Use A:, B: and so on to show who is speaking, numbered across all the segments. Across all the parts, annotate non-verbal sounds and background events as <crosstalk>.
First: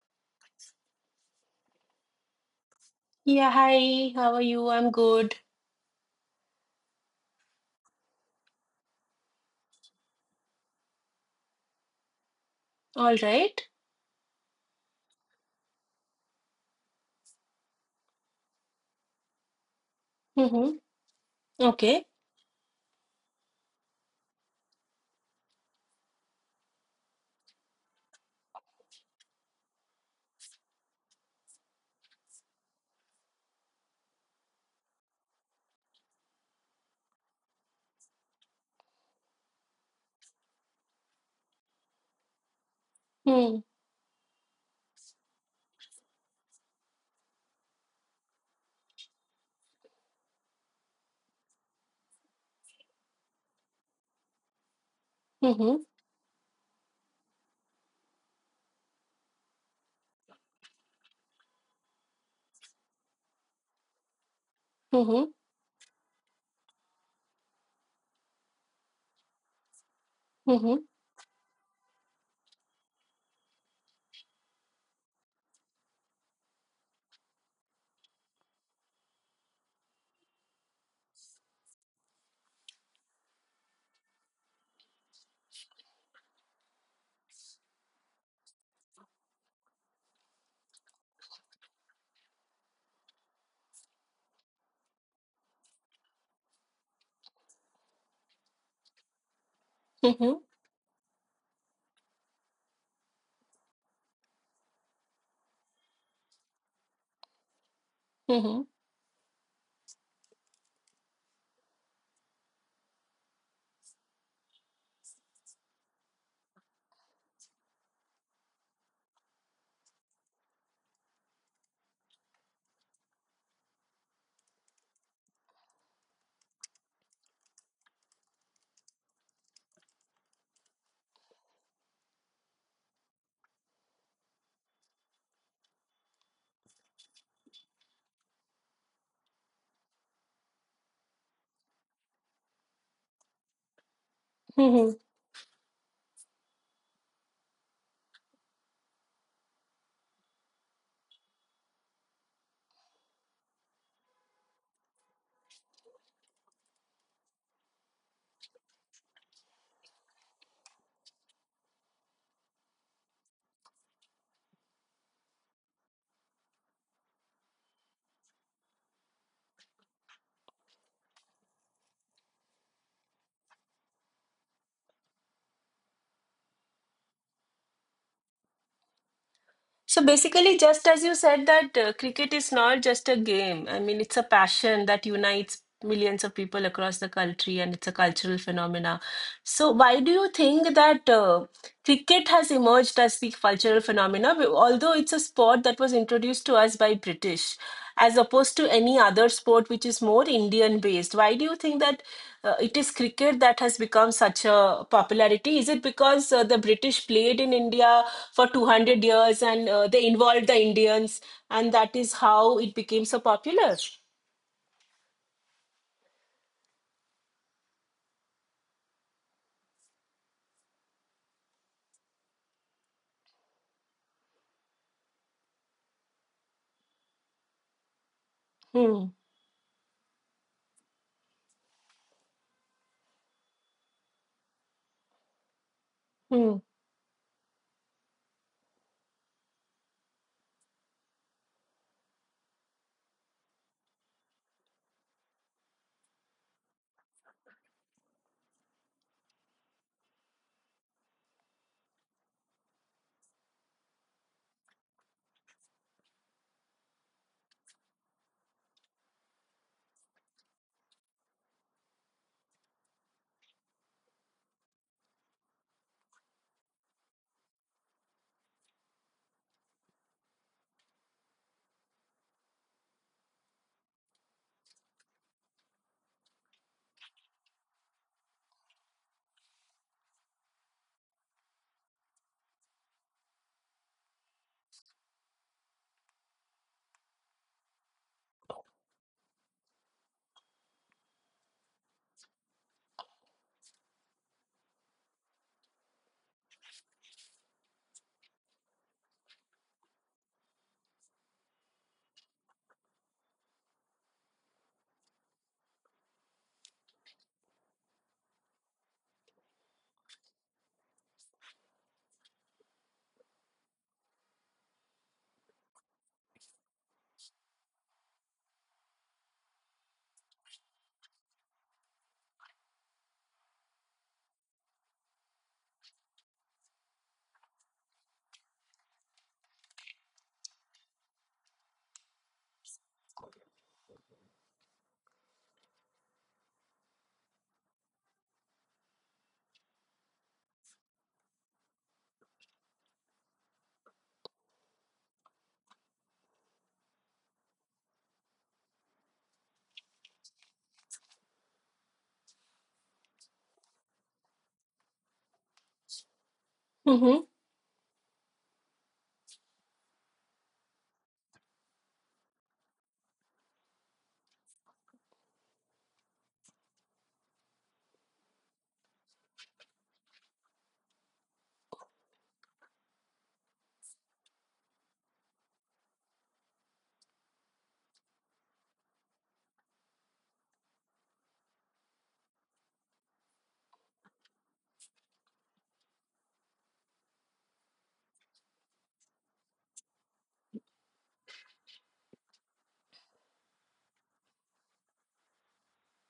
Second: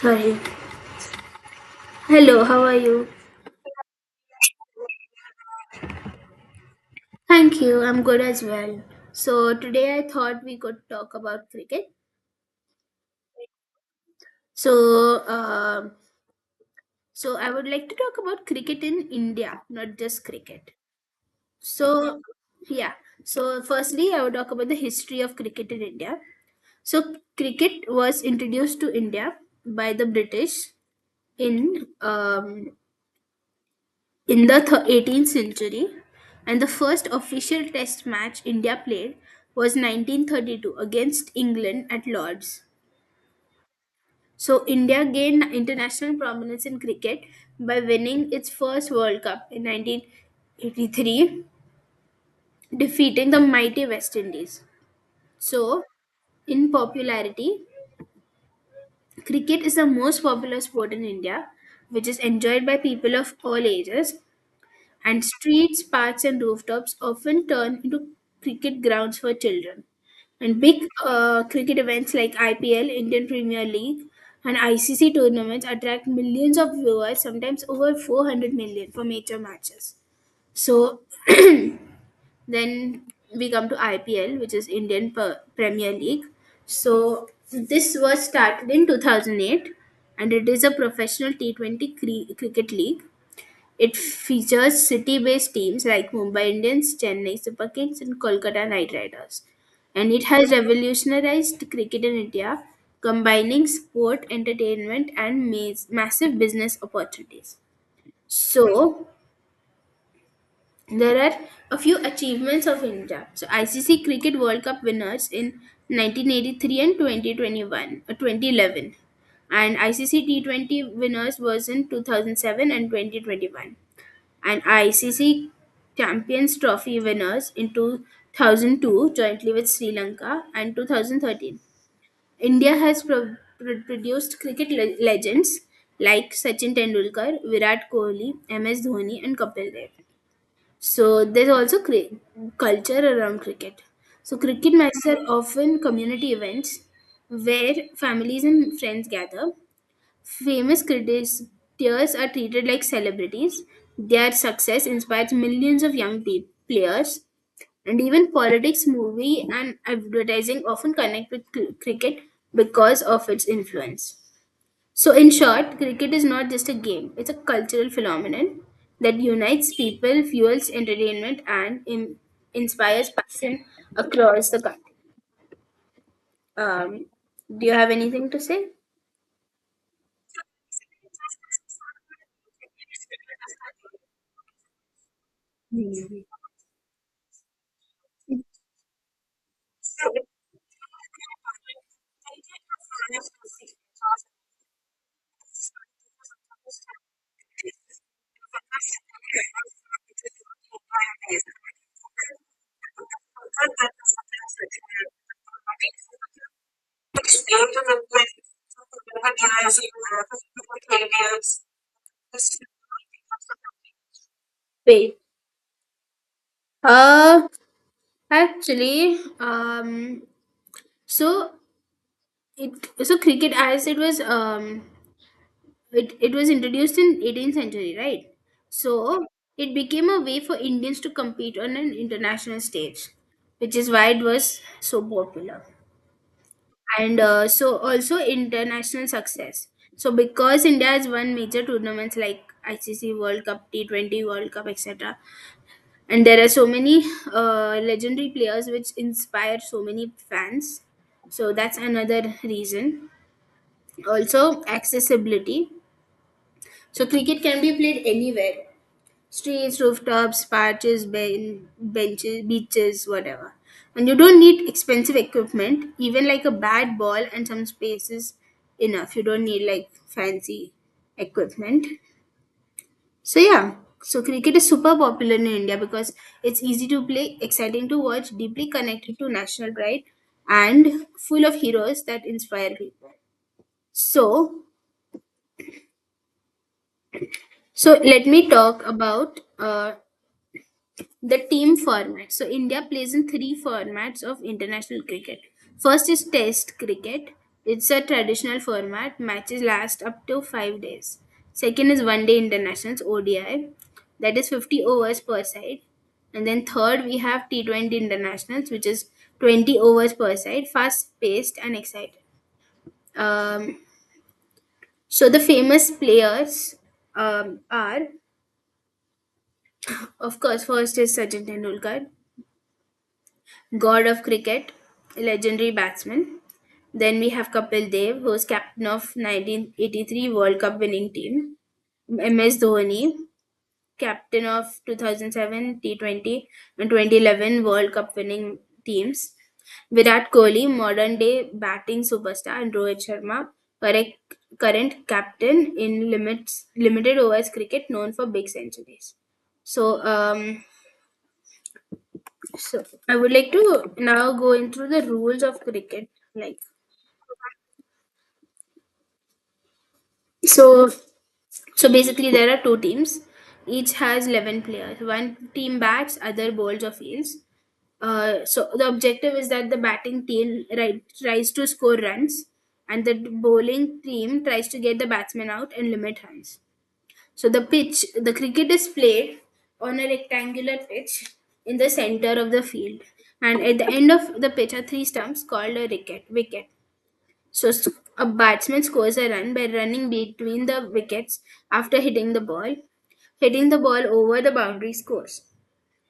A: Sorry. Hello, how are you?
B: Yeah, hi, how are you? I'm good.
A: Thank you, I'm good as well. So today I thought we could talk about cricket.
B: All right.
A: So um so I would like to talk about cricket in India, not just cricket.
B: Mm-hmm. Okay.
A: So yeah. So firstly I would talk about the history of cricket in India. So cricket was introduced to India by the British in um In the 18th century, and the first official test match India played was 1932 against England at Lord's.
B: Mm-hmm.
A: So India gained international prominence in cricket by winning its first World Cup in 1983, defeating the mighty West Indies.
B: Mm-hmm.
A: So, in popularity, cricket is the most popular sport in India, which is enjoyed by people of all ages, and
B: Mm-hmm.
A: streets, parks, and rooftops often turn into cricket grounds for children. And
B: Mm-hmm.
A: big cricket events like IPL, Indian Premier League, and ICC tournaments attract millions of viewers, sometimes over 400 million for major matches. So <clears throat> then we come to IPL, which is Indian Premier League. So this was started in 2008, and it is a professional T20 cricket league. It features city-based teams like Mumbai Indians, Chennai Super Kings and Kolkata Knight Riders. And it
B: Mm-hmm.
A: has revolutionized cricket in India, combining sport, entertainment and massive business opportunities.
B: Mm-hmm.
A: So there are a few achievements of India. So, ICC Cricket World Cup winners in 1983 and 2021, 2011. And ICC T20 winners was in 2007 and 2021, and ICC Champions Trophy winners in 2002 jointly with Sri Lanka and 2013. India has produced cricket legends like Sachin Tendulkar, Virat Kohli, MS Dhoni and Kapil Dev. So there's also culture around cricket. So cricket
B: Mm-hmm.
A: matches are often community events where families and friends gather. Famous cricketers are treated like celebrities. Their success inspires millions of young players, and even politics, movie, and advertising often connect with cricket because of its influence. So, in short, cricket is not just a game, it's a cultural phenomenon that unites people, fuels entertainment, and inspires passion across the country. Um, do you have anything to say?
B: So basically, just as you said, that cricket is not just a game. I mean, it's a passion that unites millions
A: Mm.
B: of people across the country, and it's a cultural phenomena. So why do you think that? Cricket has emerged as the cultural phenomena, although it's a sport that was introduced to us by British, as opposed to any other sport which is more Indian based. Why do you think that it is cricket that has become such a popularity? Is it because the British played in India for 200 years, and they involved the Indians, and that is how it became so popular?
A: Wait. Uh, Actually, so it so cricket, as it was it, it was introduced in 18th century, right?
B: Hmm.
A: So it became a way for Indians to compete on an international stage, which is why it was so popular.
B: Hmm.
A: And so also international success. So because India has won major tournaments like ICC World Cup, T20 World Cup, etc., and there are so many legendary players which inspire so many fans, so that's another reason. Also accessibility, so cricket can be played anywhere: streets, rooftops, parches, benches, beaches, whatever. And you don't need expensive equipment, even like a bad ball and some space is enough. You don't need like fancy equipment. So yeah, so cricket is super popular in India because it's easy to play, exciting to watch, deeply connected to national pride, and full of heroes that inspire people. So, so let me talk about the team format. So India plays in three formats of international cricket. First is Test cricket. It's a traditional format. Matches last up to 5 days. Second is One Day Internationals (ODI). That is 50 overs per side. And then third we have T20 Internationals, which is 20 overs per side, fast paced and exciting. Um, so the famous players are, of course, first is Sachin Tendulkar, god of cricket, legendary batsman. Then we have Kapil Dev, who's captain of 1983 World Cup winning team. MS Dhoni, captain of 2007 T20 and 2011 World Cup winning teams. Virat Kohli, modern day batting superstar, and Rohit Sharma, correct, current captain in limits limited overs cricket, known for big centuries. So, um, so I would like to now go into the rules of cricket. Like,
B: hmm hmm,
A: so, so basically there are two teams. Each has 11 players. One team bats, other bowls or fields. So the objective is that the batting team tries to score runs, and the bowling team tries to get the batsman out and limit runs. So the pitch, the cricket is played on a rectangular pitch in the center of the field, and at the end of the pitch are three stumps called a wicket. Wicket. So a batsman scores a run by running between the wickets after hitting the ball. Hitting the ball over the boundary scores.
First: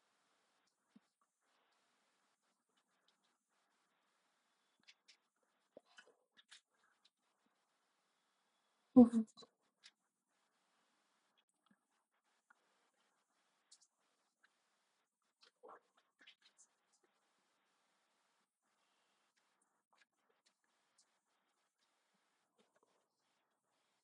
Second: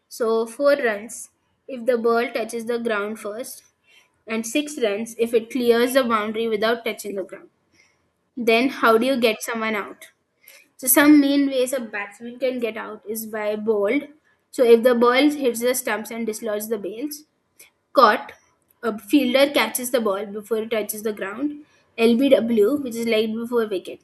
A: So four runs if the ball touches the ground first, and six runs if it clears the boundary without touching the ground. Then how do you
B: hmm,
A: get someone out? So some main ways a batsman can get out is by bowled. So if the ball hits the stumps and dislodges the bails, caught, a fielder catches the ball before it touches the ground, LBW, which is leg before wicket.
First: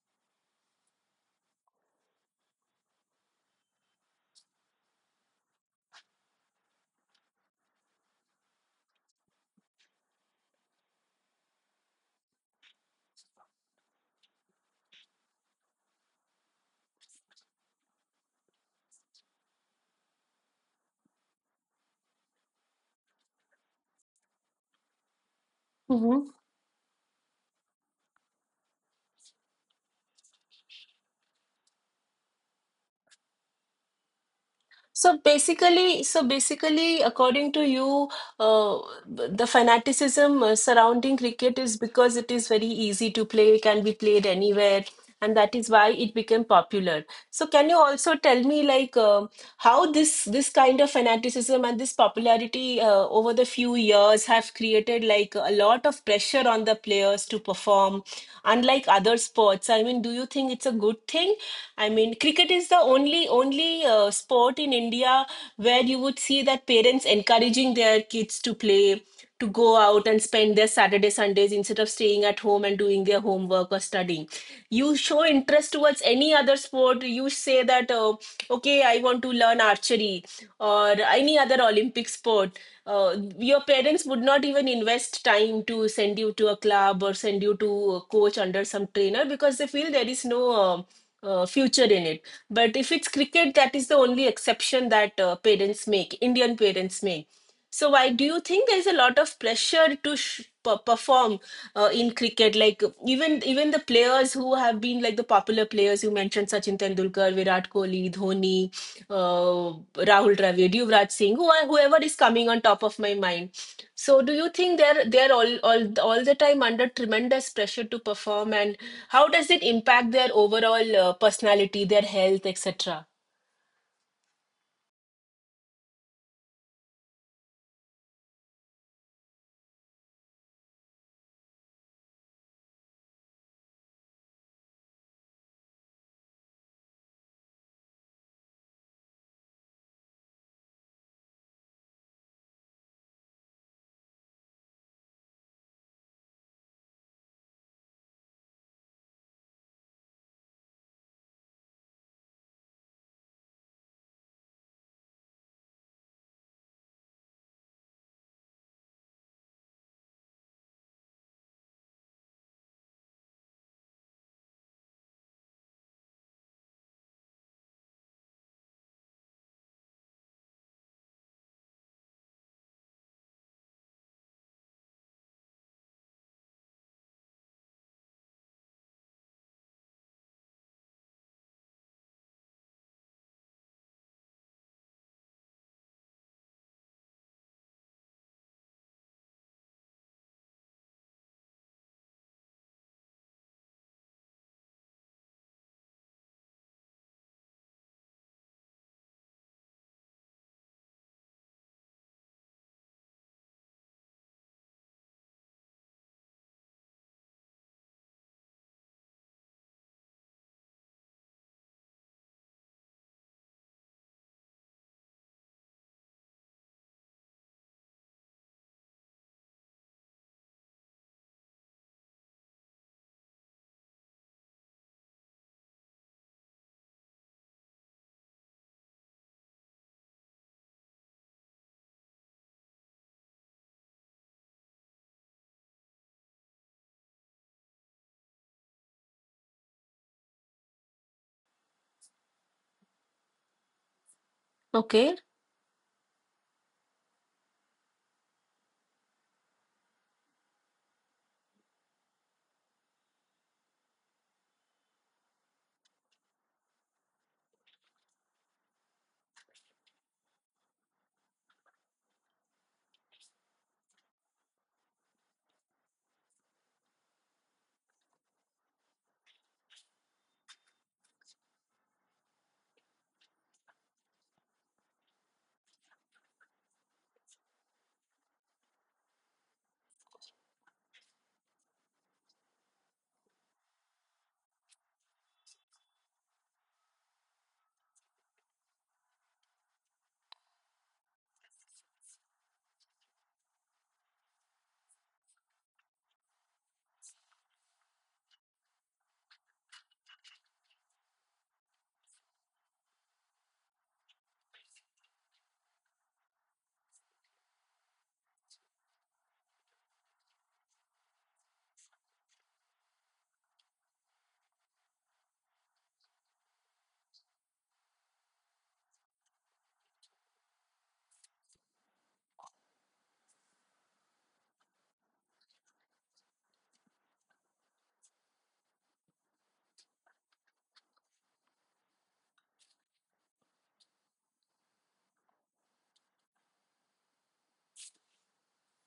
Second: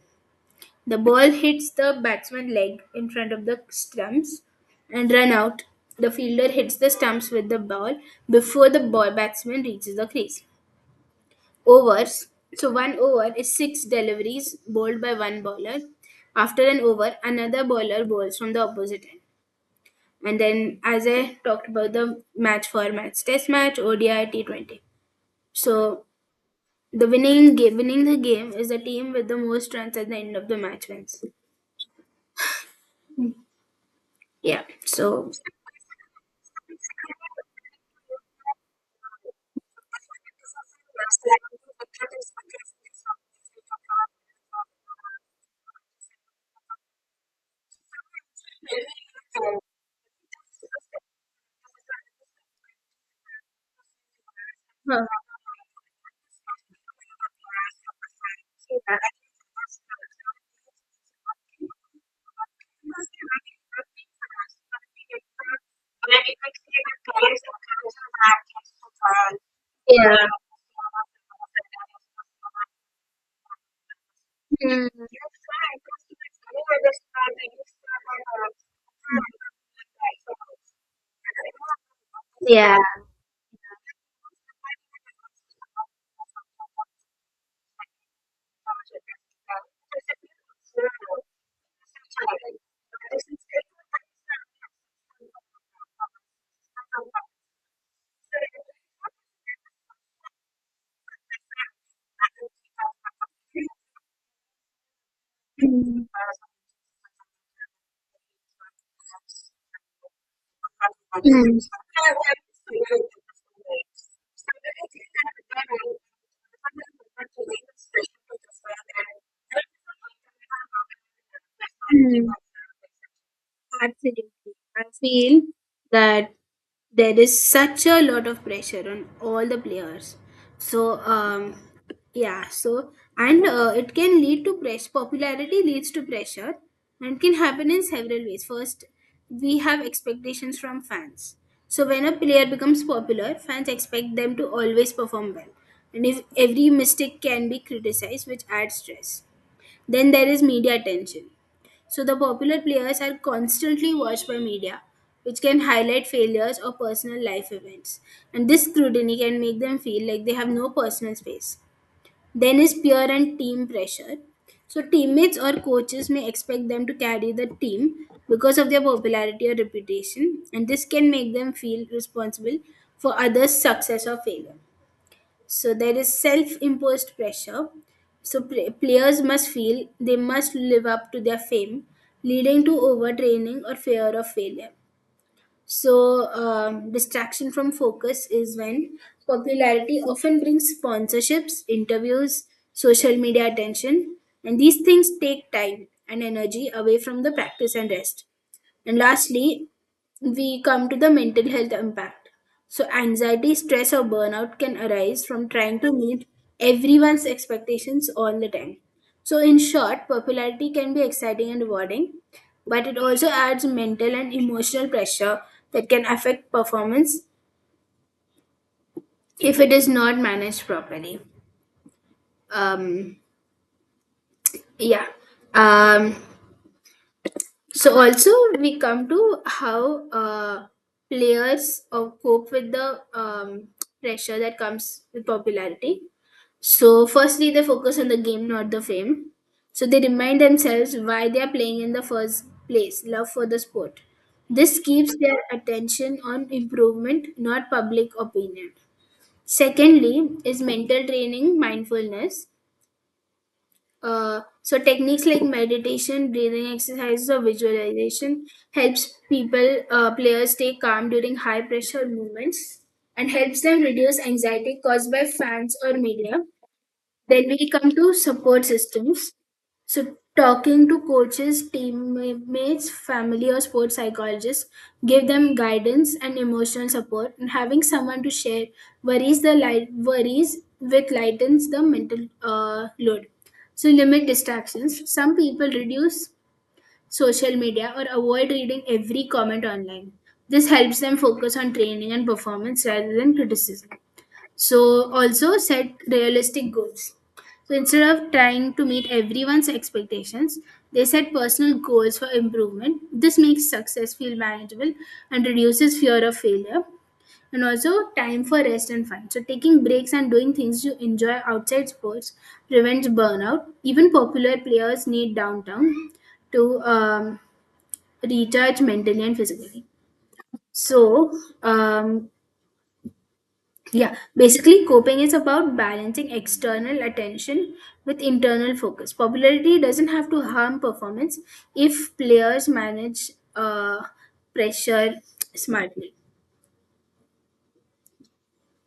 A: The ball hits the batsman's leg in front of the stumps, and run out. The fielder hits the stumps with the ball before the ball batsman reaches the crease. Overs. So one over is six deliveries bowled by one bowler. After an over, another bowler bowls from the opposite end. And then, as I talked about the match formats, test match, ODI, T20. So
B: hmm.
A: the winning game, winning the game is the team with the most runs at the end of the match wins. Yeah.
B: So
A: So.
B: basically, according to you, uh, the fanaticism surrounding cricket is because it is very easy to play, can be played anywhere, and that is why it became popular. So can you also tell me like how this kind of fanaticism and this popularity over the few years have created
A: Huh.
B: like a lot of pressure on the players to perform, unlike other sports? I mean, do you think it's a good thing? I mean, cricket is the only sport in India where you would see that parents encouraging their kids to play, to go out and spend their Saturday, Sundays instead of staying at home and doing their homework or studying. You
A: Hmm.
B: show interest towards any other sport. You say that, okay, I want to learn archery or any other Olympic sport. Your parents would not even invest time to send you to a club or send you to a coach under some trainer because they feel there is no future in it. But if it's cricket, that is the only exception that parents make, Indian parents make. So why do you think there's a lot of pressure to perform in cricket? Like even the players who have been like the popular players
A: Hmm.
B: you mentioned, Sachin Tendulkar, Virat Kohli, Dhoni, Rahul Dravid, Yuvraj Singh,
A: Hmm.
B: whoever is coming on top of my mind. So do you think they're all the time under tremendous pressure to perform, and how does it impact their overall personality, their
A: Hmm.
B: health, etc.?
A: Absolutely. I feel that there is such a lot of pressure on all the players. So, yeah, and it can lead to pressure. Popularity leads to pressure and can happen in several ways. First, we have expectations from fans. So when a player becomes popular, fans expect them to always perform well. And if every mistake can be criticized, which adds stress. Then there is media attention. So the popular players are constantly watched by media, which can highlight failures or personal life events. And this scrutiny can make them feel like they have no personal space. Then is peer and team pressure. So teammates or coaches may expect them to carry the team because of their popularity or reputation, and this can make them feel responsible for others' success or failure. So there is self-imposed pressure. So players must feel they must live up to their fame, leading to overtraining or fear of failure. So distraction from focus is when popularity often brings sponsorships, interviews, social media attention, and these things take time and energy away from the practice and rest. And lastly, we come to the mental health impact. So anxiety, stress, or burnout can arise from trying to meet everyone's expectations all the time. So, in short, popularity can be exciting and rewarding, but it also adds mental and emotional pressure that can affect performance if it is not managed properly. Um, yeah. Um, So also we come to how players cope with the pressure that comes with popularity. So firstly, they focus on the game, not the fame. So they remind themselves why they are playing in the first place, love for the sport. This
B: Okay.
A: keeps their attention on improvement, not public opinion. Secondly, is mental training, mindfulness. So techniques like meditation, breathing exercises, or visualization helps people players stay calm during high pressure movements and helps them reduce anxiety caused by fans or media. Then we come to support systems. So talking to coaches, teammates, family or sports psychologists, give them guidance and emotional support, and having someone to share worries, the light worries with, lightens the mental load. So limit distractions. Some people reduce social media or avoid reading every comment online. This helps them focus on training and performance rather than criticism. So also set realistic goals. So instead of trying to meet everyone's expectations, they set personal goals for improvement. This makes success feel manageable and reduces fear of failure. And also time for rest and fun. So taking breaks and doing things you enjoy outside sports prevents burnout. Even popular players need downtime to recharge mentally and physically. So um, yeah, basically, coping is about balancing external attention with internal focus. Popularity doesn't have to harm performance if players manage pressure smartly.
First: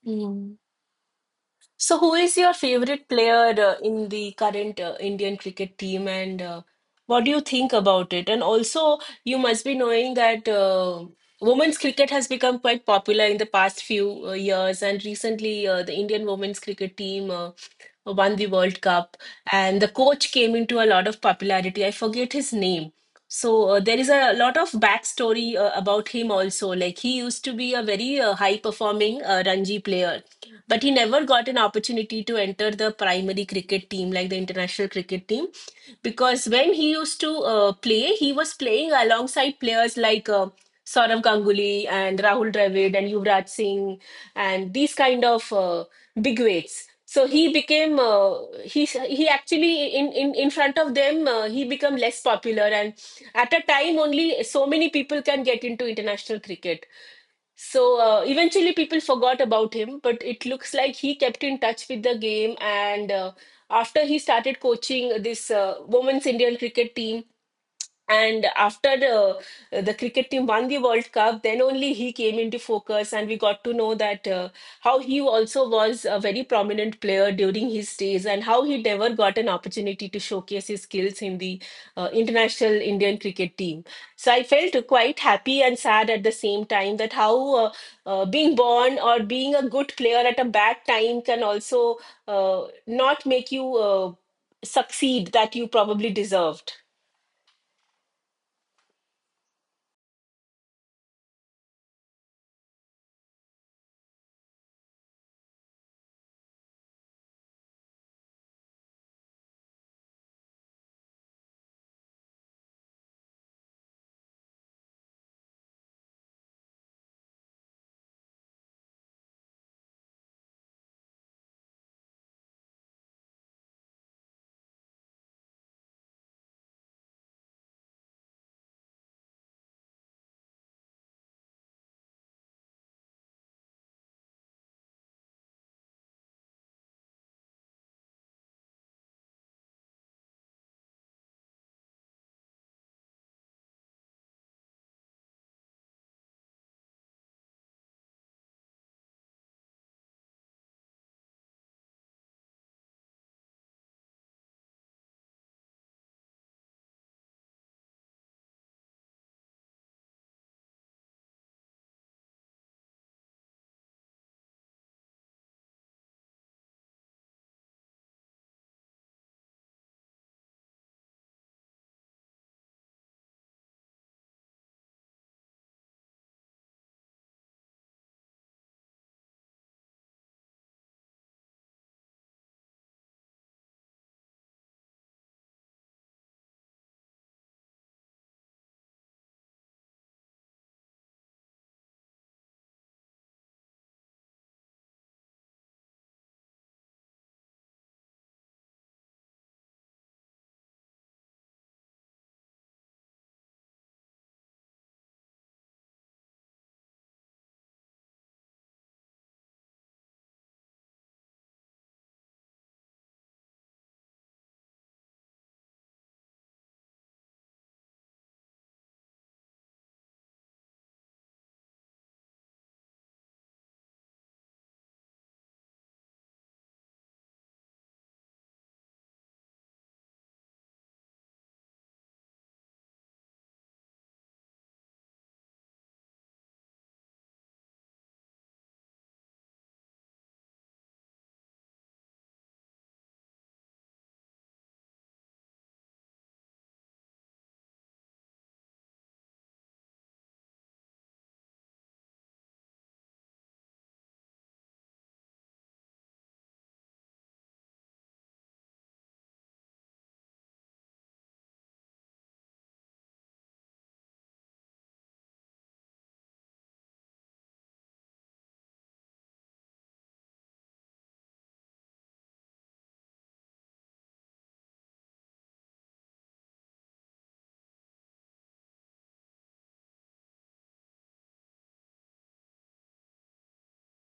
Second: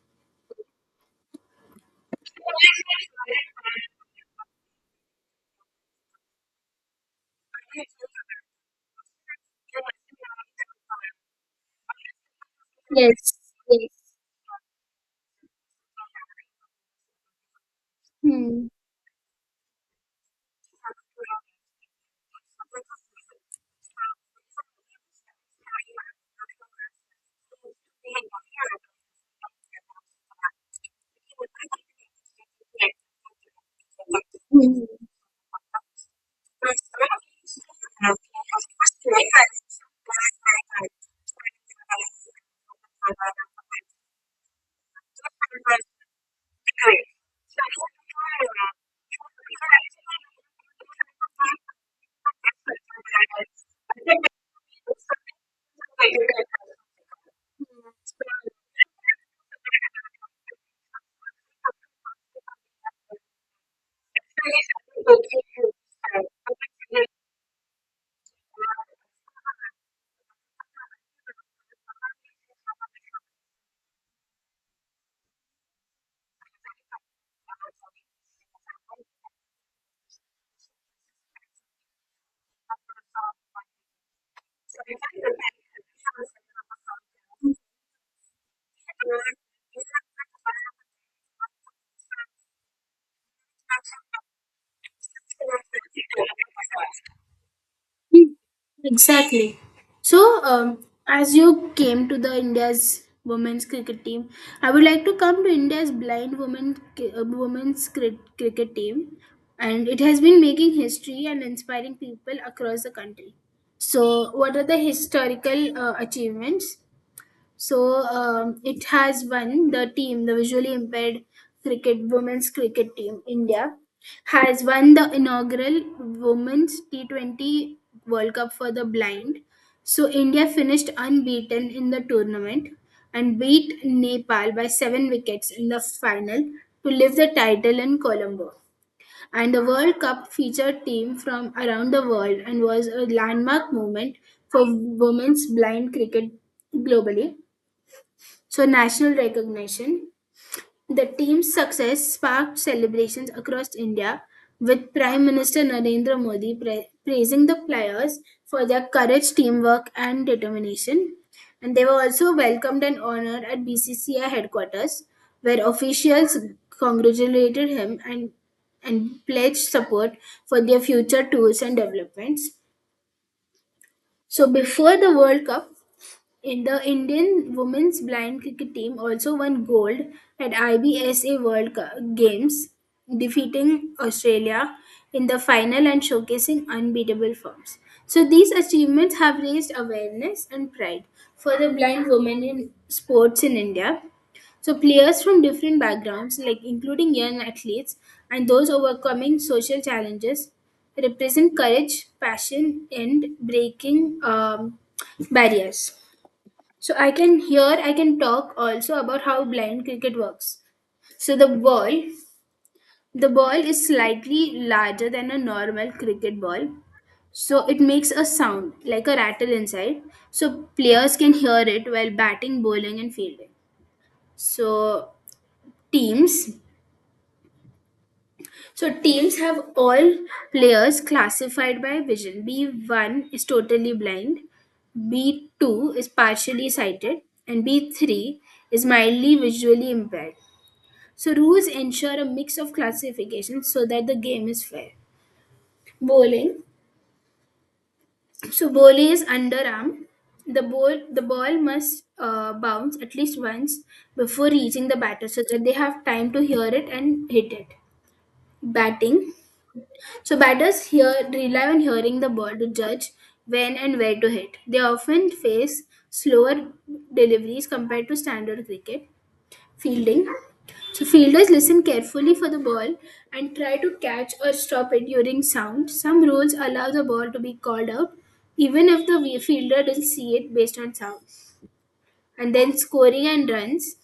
B: Mm. So who is your favorite player in the current Indian cricket team, and what do you think about it? And also, you must be knowing that women's cricket has become quite popular
A: Yes,
B: in the past
A: yes.
B: few years, and recently the Indian women's cricket team. Won the
A: Hmm.
B: World Cup, and the coach came into a lot of popularity. I forget his name. So there is a lot of backstory about him also. Like he used to be a very high performing Ranji player, but he never got an opportunity to enter the primary cricket team, like the international cricket team, because when he used to play, he was playing alongside players like Saurav Ganguly and Rahul Dravid and Yuvraj Singh, and these kind of big weights. So he became , he actually in front of them, he became less popular. And at a time, only so many people can get into international cricket, so eventually people forgot about him. But it looks like he kept in touch with the game, and after he started coaching this women's Indian cricket team, and after the cricket team won the World Cup, then only he came into focus, and we got to know that how he also was a very prominent player during his days, and how he never got an opportunity to showcase his skills in the international Indian cricket team. So I felt quite happy and sad at the same time, that how being born or being a good player at a bad time can also not make you succeed that you probably deserved.
A: Mm, exactly. So, as you came to the India's women's cricket team, I would like to come to India's blind women's cricket team, and it has been making history and inspiring people across the country. So what are the historical achievements? So it has won the team, the visually impaired cricket women's cricket team, India, has won the inaugural women's T20 World Cup for the blind. So India finished unbeaten in the tournament and beat Nepal by seven wickets in the final to lift the title in Colombo. And the World Cup featured teams from around the world and was a landmark moment for women's blind cricket globally, so national recognition. The team's success sparked celebrations across India, with Prime Minister Narendra Modi praising the players for their courage, teamwork, and determination. And they were also welcomed and honored at BCCI headquarters, where officials congratulated him and pledged support for their future tours and developments. So before the World Cup, in the Indian women's blind cricket team also won gold at IBSA Games, defeating Australia in the final and showcasing unbeatable forms. So these achievements have raised awareness and pride for the blind women in sports in India. So players from different backgrounds, like including young athletes and those overcoming social challenges, represent courage, passion, and breaking barriers. So I can here I can talk also about how blind cricket works. So the ball is slightly larger than a normal cricket ball. So it makes a sound like a rattle inside. So players can hear it while batting, bowling and fielding. So teams so teams have all players classified by vision. B1 is totally blind. B2 is partially sighted and B3 is mildly visually impaired. So rules ensure a mix of classifications so that the game is fair. Bowling. So bowling is underarm. The ball must bounce at least once before reaching the batter so that they have time to hear it and hit it. Batting. So batters hear rely on hearing the ball to judge when and where to hit. They often face slower deliveries compared to standard cricket. Fielding. So fielders listen carefully for the ball and try to catch or stop it during sound. Some rules allow the ball to be called out even if the fielder doesn't see it based on sound. And then scoring and runs.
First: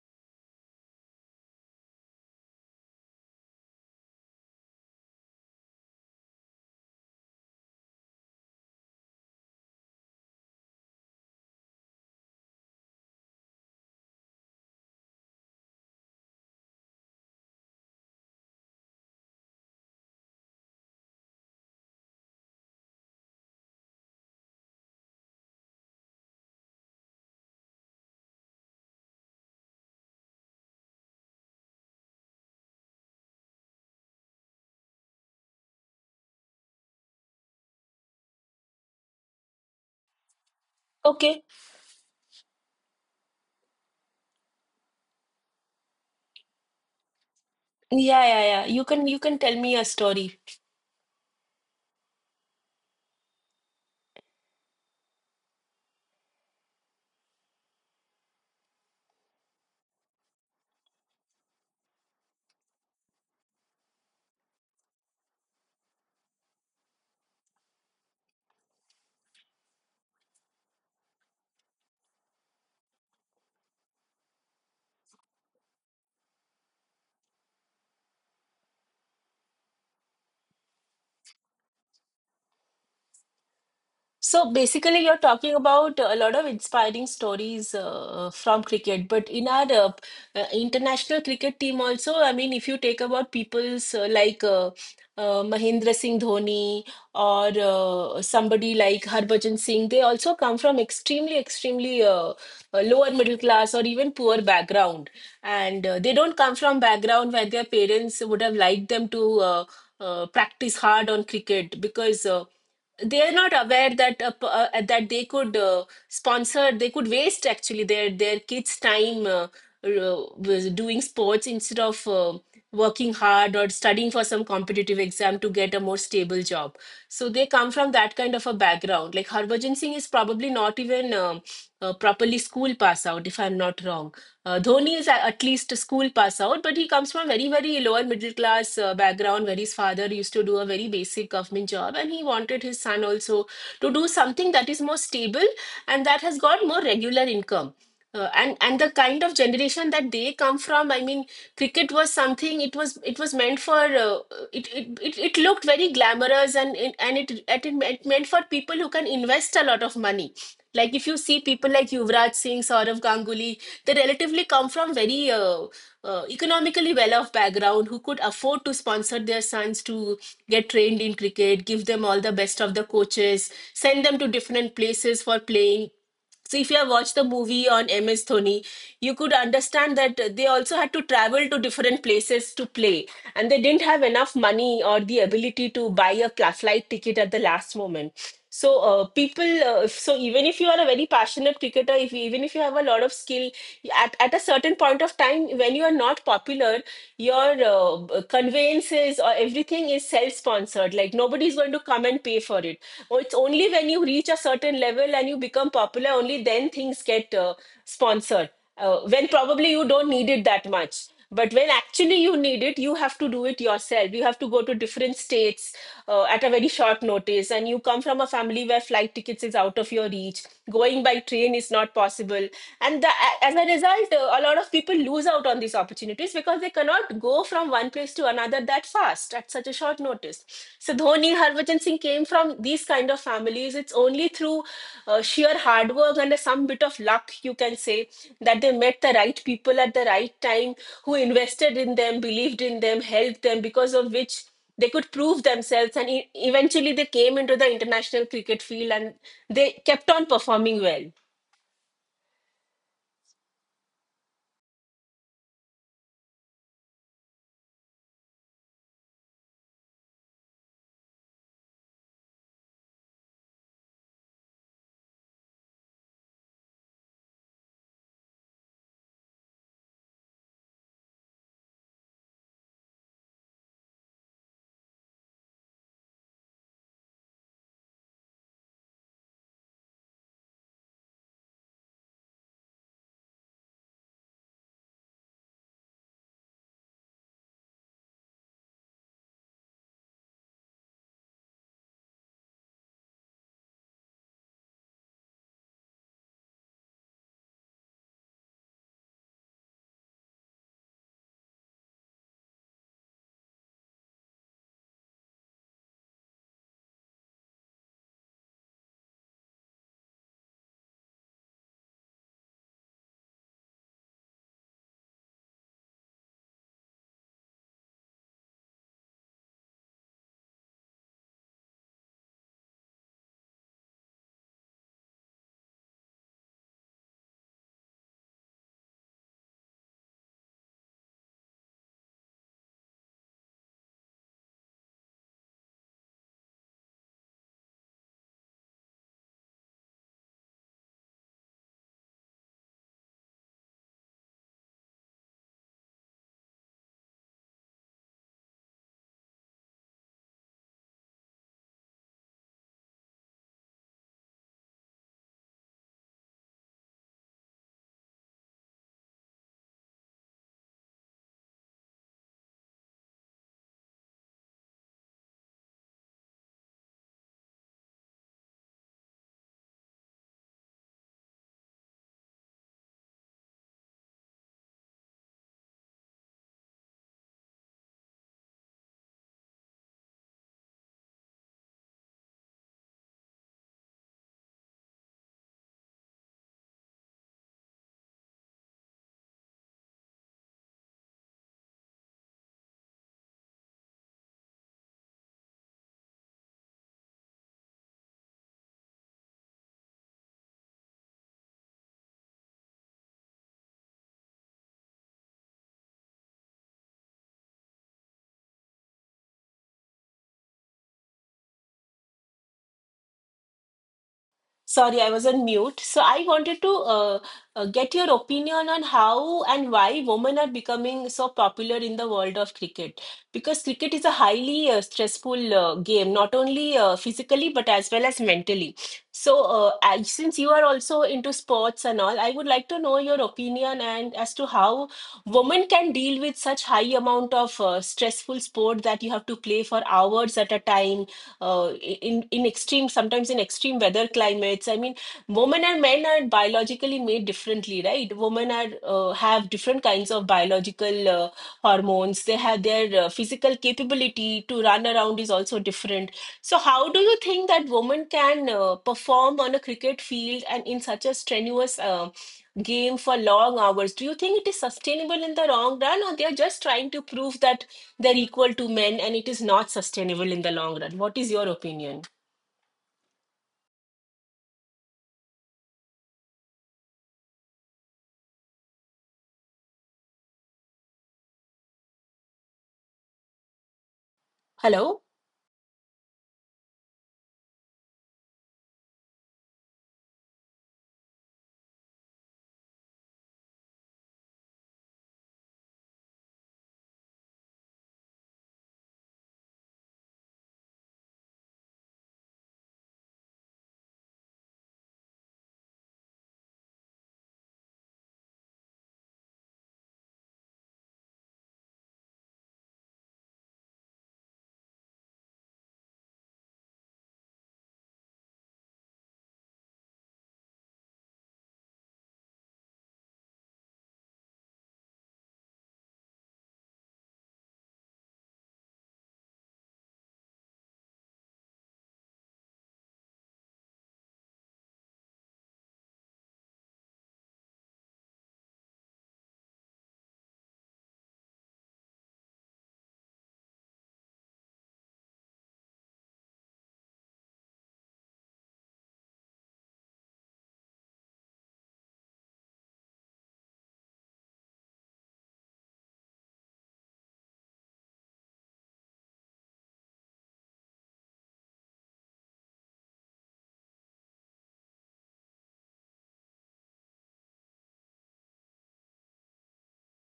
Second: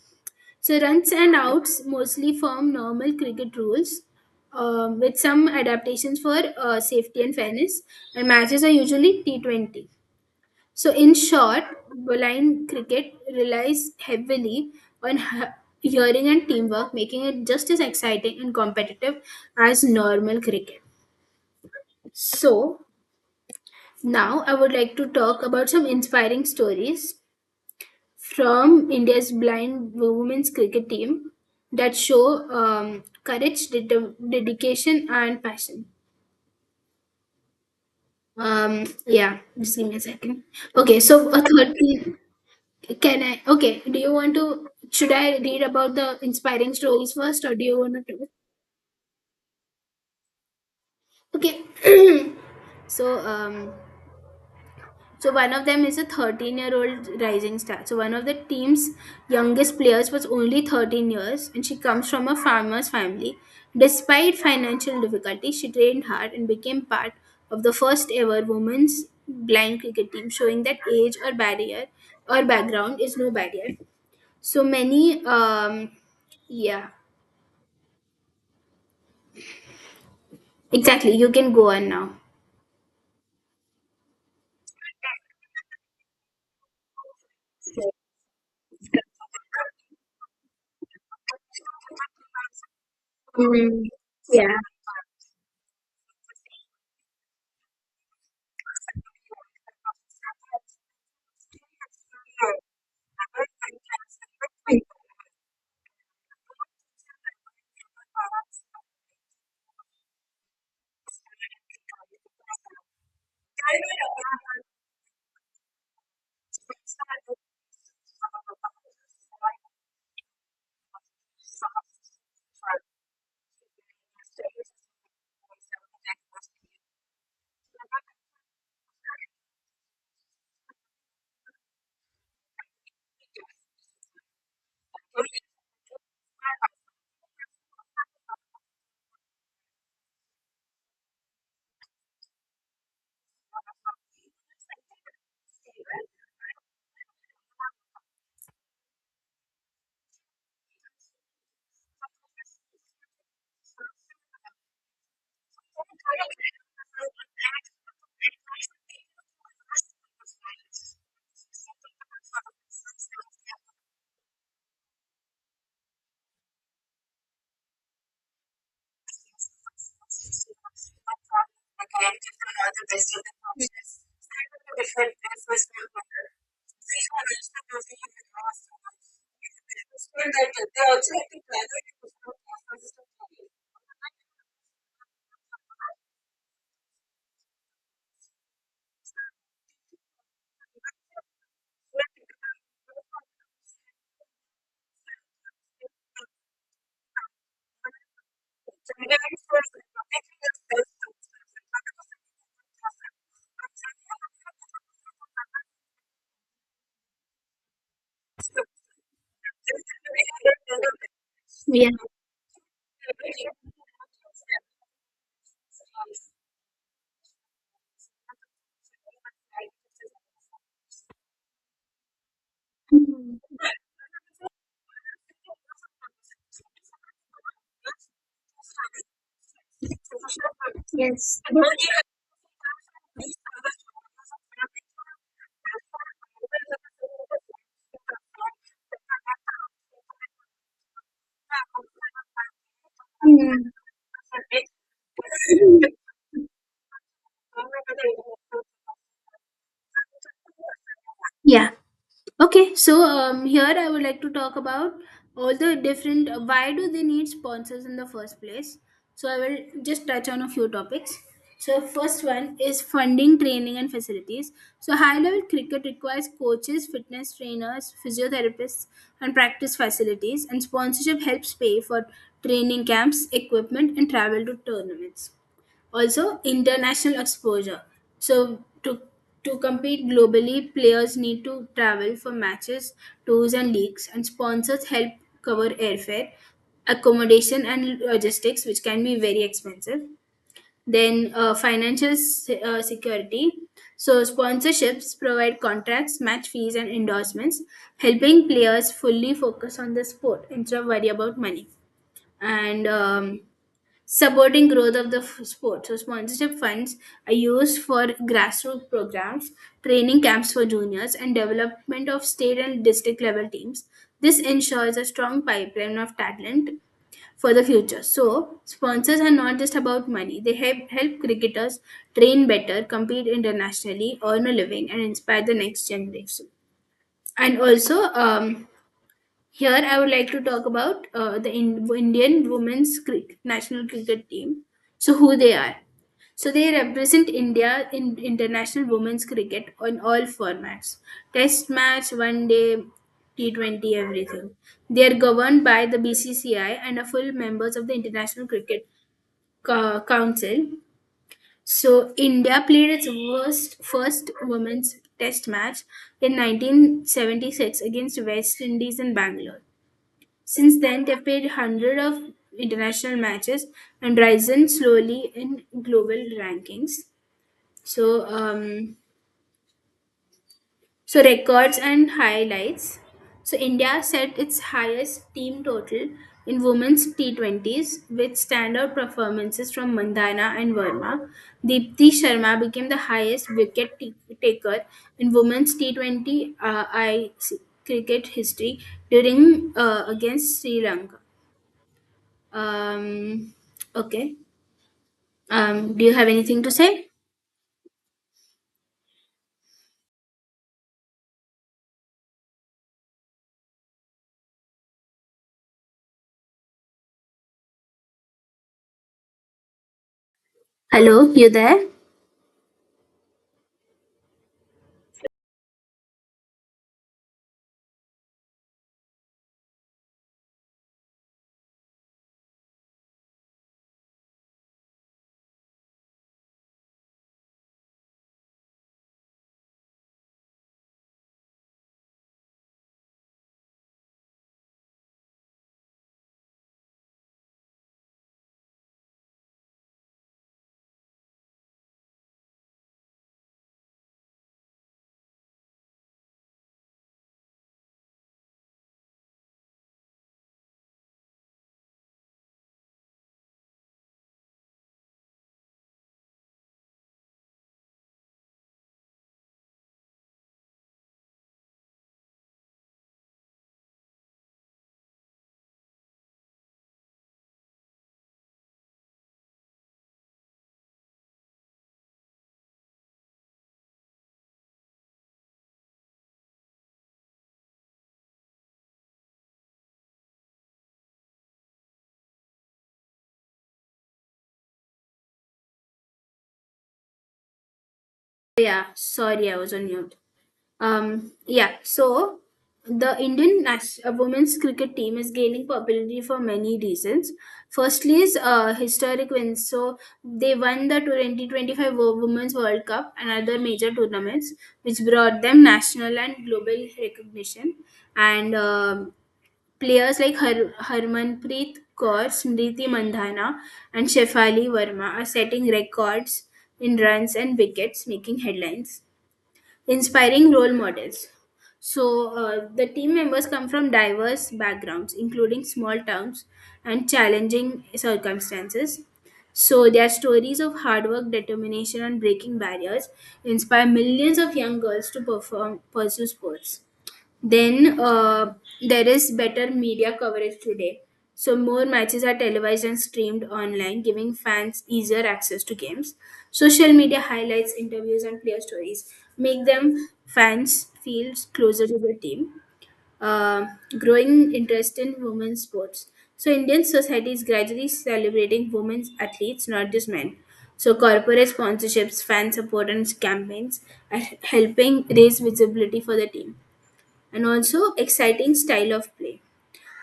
A: So runs and outs mostly form normal cricket rules, with some adaptations for safety and fairness, and matches are usually T20. So, in short, blind cricket relies heavily on hearing and teamwork, making it just as exciting and competitive as normal cricket. So, now I would like to talk about some inspiring stories from India's blind women's cricket team that show courage, dedication, and passion. Yeah, just give me a second. Okay, so a
B: Okay.
A: 13, Can I? Okay. Do you want to? Should I read about the inspiring stories first, or do you want
B: Yeah,
A: to?
B: yeah, yeah. You can tell me a story.
A: Okay. <clears throat> so um, so one of them is a 13-year-old rising star. So one of the team's youngest players was only 13 years, and she comes from a farmer's family. Despite financial difficulties, she trained hard and became part of the first ever women's blind cricket team, showing that age or barrier or background is no barrier. So many, yeah, exactly. You can go on now.
B: So basically, you're talking about a lot of inspiring stories from cricket, but in our international cricket team also, I mean, if you take about
A: Mm,
B: people's uh, like
A: yeah,
B: uh, uh, Mahendra Singh Dhoni or somebody like Harbhajan Singh, they also come from extremely lower middle class or even poor background, and they don't come from background where their parents would have liked them to. Practice hard on cricket, because they are not aware that that they could sponsor, they could waste actually their kids time, with doing sports instead of working hard or studying for some competitive exam to get a more stable job. So they come from that kind of a background. Like Harbhajan Singh is probably not even properly school pass out, if I'm not wrong. Dhoni is at least a school pass out, but he comes from very, very lower middle class background, where his father used to do a very basic government job, and he wanted his son also to do something that is more stable and that has got more regular income. And the kind of generation that they come from, I mean, cricket was something. It was meant for , it looked very glamorous, and it meant for people who can invest a lot of money. Like if you see people like Yuvraj Singh, Saurav Ganguly, they relatively come from very economically well-off background, who could afford to sponsor their sons to get trained in cricket, give them all the best of the coaches, send them to different places for playing. So if you have watched the movie on MS Dhoni, you could understand that they also had to travel to different places to play, and they didn't have enough money or the ability to buy a flight ticket at the last moment. So even if you are a very passionate cricketer, if even if even if you have a lot of skill at a certain point of time when you are not popular, your conveyances or everything is self-sponsored, like nobody's going to come and pay for it. Oh, it's only when you reach a certain level and you become popular, only then things get sponsored, when probably you don't need it that much. But when
A: yeah,
B: actually you need it, you have to do it yourself. You have to go to different states at a very short notice, and you come from a family where flight tickets is out of your reach, going by train is not possible, and the, as
A: mhm,
B: a result, a lot of people lose out on these opportunities because they cannot go from one place to another that fast at such a short notice. So Dhoni,
A: yes,
B: Harbhajan Singh came from these kind of families. It's only through sheer hard work and some bit of luck, you can say, that they met the right people at the right time, who invested in them, believed in them, helped them,
A: mm,
B: because of which they could prove themselves, and eventually they came into the international cricket field, and they kept on performing well.
A: yeah. Okay, so here I would like to talk about all the different why do they need sponsors in the first place. So I will just touch on a few topics. So first one is funding, training, and facilities. So high level cricket requires coaches, fitness trainers, physiotherapists, and practice facilities. And sponsorship helps pay for training camps, equipment, and travel to tournaments, also international exposure, so to compete globally players need to travel for matches, tours and leagues, and sponsors help cover airfare, accommodation and logistics, which can be very expensive. Then financial security. So sponsorships provide contracts, match fees and endorsements, helping players fully focus on the sport instead of worry about money, and supporting growth of the sport. So sponsorship funds are used for grassroots programs, training camps for juniors, and development of state and district level teams. This ensures a strong pipeline of talent for the future. So sponsors are not just about money; they help cricketers train better, compete internationally, earn a living, and inspire the next generation. And also, here, I would like to talk about the Indian women's cricket, national cricket team. So, who they are? So, they represent India in international women's cricket on all formats: Test match, one day, T20, everything. They are governed by the BCCI and are full members of the International Cricket Council. So, India played its first women's test match in 1976 against West Indies in Bangalore. Since then, they've played hundreds of international matches and risen slowly in global rankings. So, so records and highlights. So India set its highest team total in women's T20s with standout performances from Mandana and Verma. Deepthi Sharma became the highest taker in women's T20 I C cricket history during against Sri Lanka. Um, okay. Do you have anything to say? Hello, you there?
B: Sorry, I was on mute. So I wanted to get your opinion on how and why women are becoming so popular in the world of cricket. Because cricket is a highly stressful game, not only physically but as well as mentally. So since you are also into sports and all, I would like to know your opinion and as to how women can deal with such high amount of stressful sport that you have to play for hours at a time, in extreme, sometimes in extreme weather climates. I mean, women and men are biologically made differently, right? Women are have different kinds of biological hormones, they have their physical capability to run around is also different. So how do you think that women can perform on a cricket field and in such a strenuous game for long hours? Do you think it is sustainable in the long run, or they are just trying to prove that they're equal to men and it is not sustainable in the long run? What is your opinion? Hello?
A: Yeah, sorry, I was on mute. Yeah, so the Indian women's cricket team is gaining popularity for many reasons. Firstly, is historic wins. So they won the 2025 Women's World Cup and other major tournaments, which brought them national and global recognition. And Players like Harmanpreet Kaur, Smriti Mandhana, and Shefali Verma are setting records in runs and wickets, making headlines. Inspiring role models. So, the team members come from diverse backgrounds, including small towns and challenging circumstances. So, their stories of hard work, determination, and breaking barriers inspire millions of young girls to perform, pursue sports. Then there is better media coverage today. So more matches are televised and streamed online, giving fans easier access to games. Social media highlights, interviews, and player stories make them fans feel closer to the team. Uh, growing interest in women's sports. So Indian society is gradually celebrating women's athletes, not just men. So corporate sponsorships, fan support, and campaigns are helping raise visibility for the team, and also exciting style of play.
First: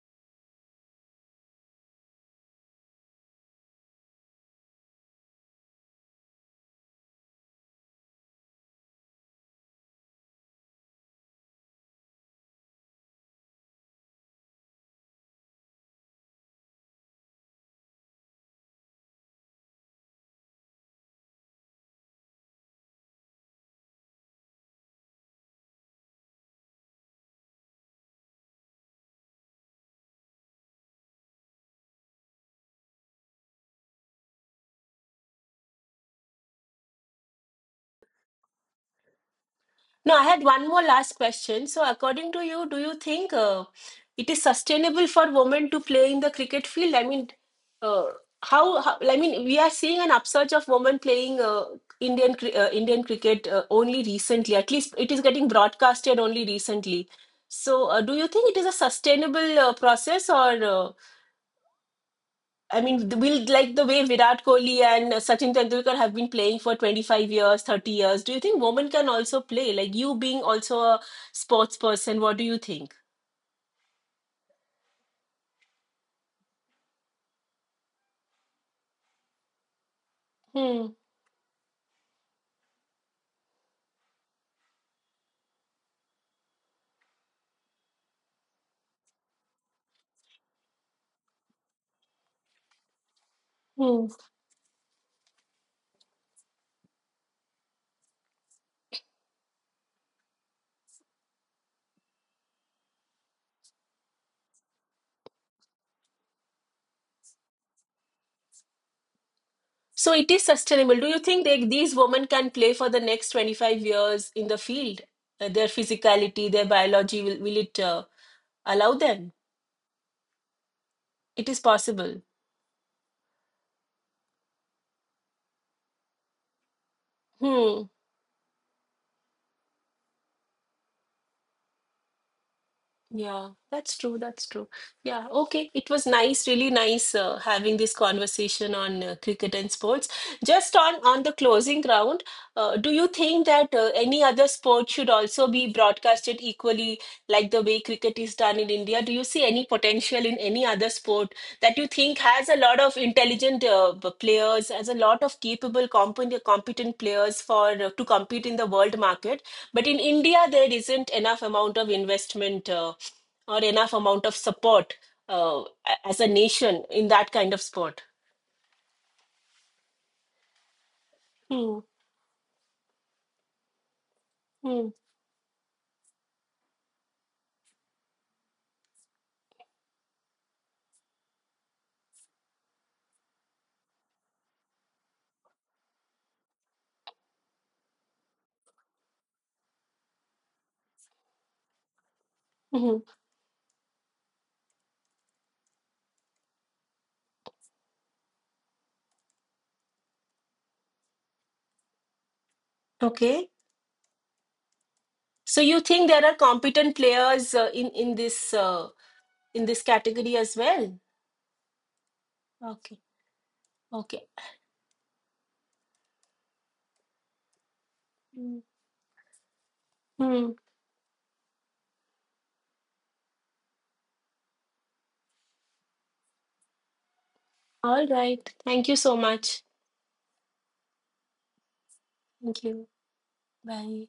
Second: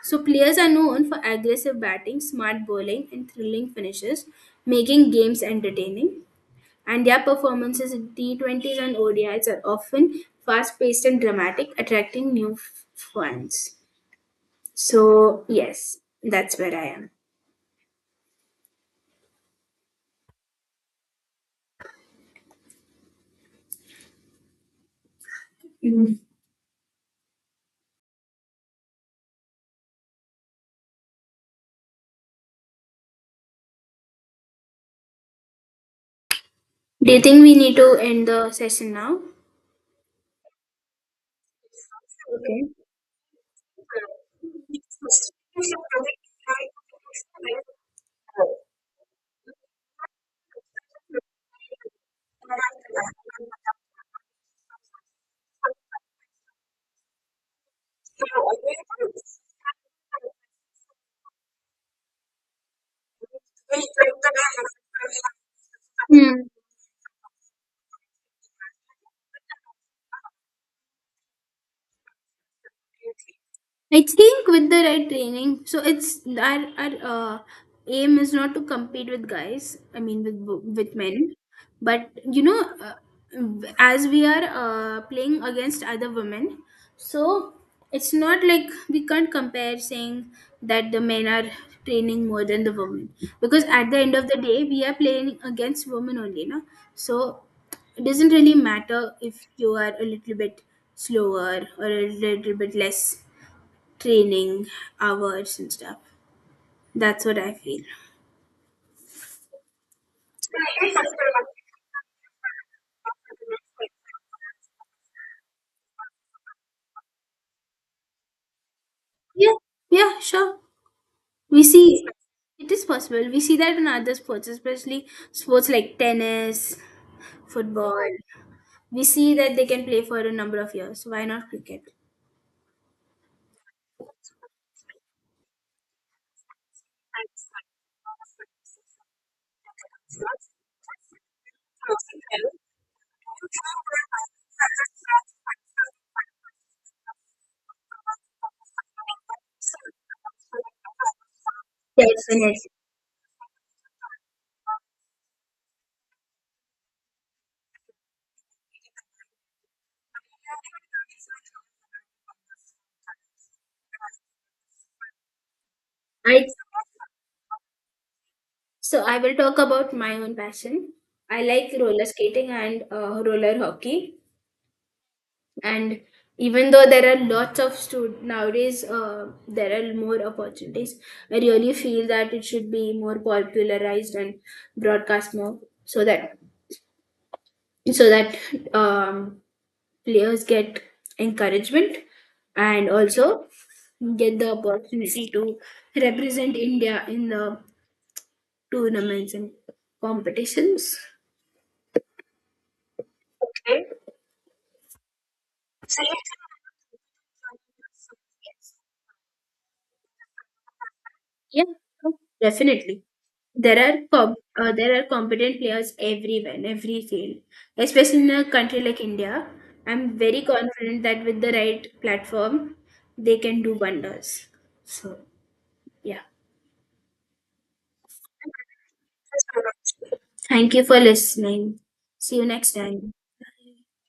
A: So players are known for aggressive batting, smart bowling, and thrilling finishes, making games entertaining. And their performances in T20s and ODIs are often fast-paced and dramatic, attracting new fans. So yes, that's where I am. Mm. Do you think we need to end the session now?
B: No, I had one more last question. So according to you, do you think it is sustainable for women to play in the cricket field? I mean, uh, how, I mean, we are seeing an upsurge of women playing Indian cricket only recently, at least it is getting broadcasted only recently. So do you think it is a sustainable process, or I mean, will, like the way Virat Kohli and Sachin Tendulkar have been
A: Hmm.
B: playing for 25 years, 30 years. Do you think women can also play? Like you being also a sports person, what do you think?
A: I think with the right training, so it's our aim is not to compete with guys. I mean, with
B: Hmm.
A: with men, but you know, uh, as we are playing against other women, so it's not like we can't compare saying that the men are training more than the women, because at the
B: Hmm.
A: end of the day, we are playing against women only, no. So it doesn't really matter if you are a little bit slower or a little bit less training hours and stuff. That's what I feel.
B: So it is sustainable. Do you think they, these women can play for the next 25 years in the field? Their physicality, their biology, will it allow them?
A: Yeah, yeah, sure.
B: It is
A: We see
B: possible.
A: it is possible. We see that in other sports, especially sports like tennis,
B: Hmm.
A: football. We see that they can play for a number of years. Why not cricket?
B: Yeah, that's true. That's true. Yeah, okay. It was nice, really nice having this conversation on cricket and sports. Just on the closing round, do you think that any other sport should also be broadcasted equally, like the way cricket is done in India? Do you see any potential in any other sport that you think has a
A: Definitely.
B: lot of intelligent players, has a lot of capable, competent players for to compete in the world market? But in India, there isn't enough amount of investment. Or enough amount of support, uh, as a
A: I
B: nation, in that kind of sport.
A: so I will talk about my own passion. I like
B: Hmm.
A: roller skating and roller hockey.
B: Hmm.
A: And even though there are lots of students nowadays, there are more opportunities, I really feel that it should be more popularized and broadcast more so that so that um, players get encouragement, and
B: Hmm.
A: also get the opportunity to represent india in the tournaments and competitions.
B: Okay.
A: Okay.
B: So you think there are competent players in this in this category as well?
A: Definitely.
B: Okay.
A: There are
B: Okay.
A: there are competent players everywhere in every field, especially in a
B: Hmm.
A: country like India. I'm very
B: Hmm.
A: confident that with the right platform, they can do wonders. So yeah,
B: All right. Thank you so much.
A: thank you for listening. See you
B: Thank
A: next
B: you.
A: time.
B: Bye.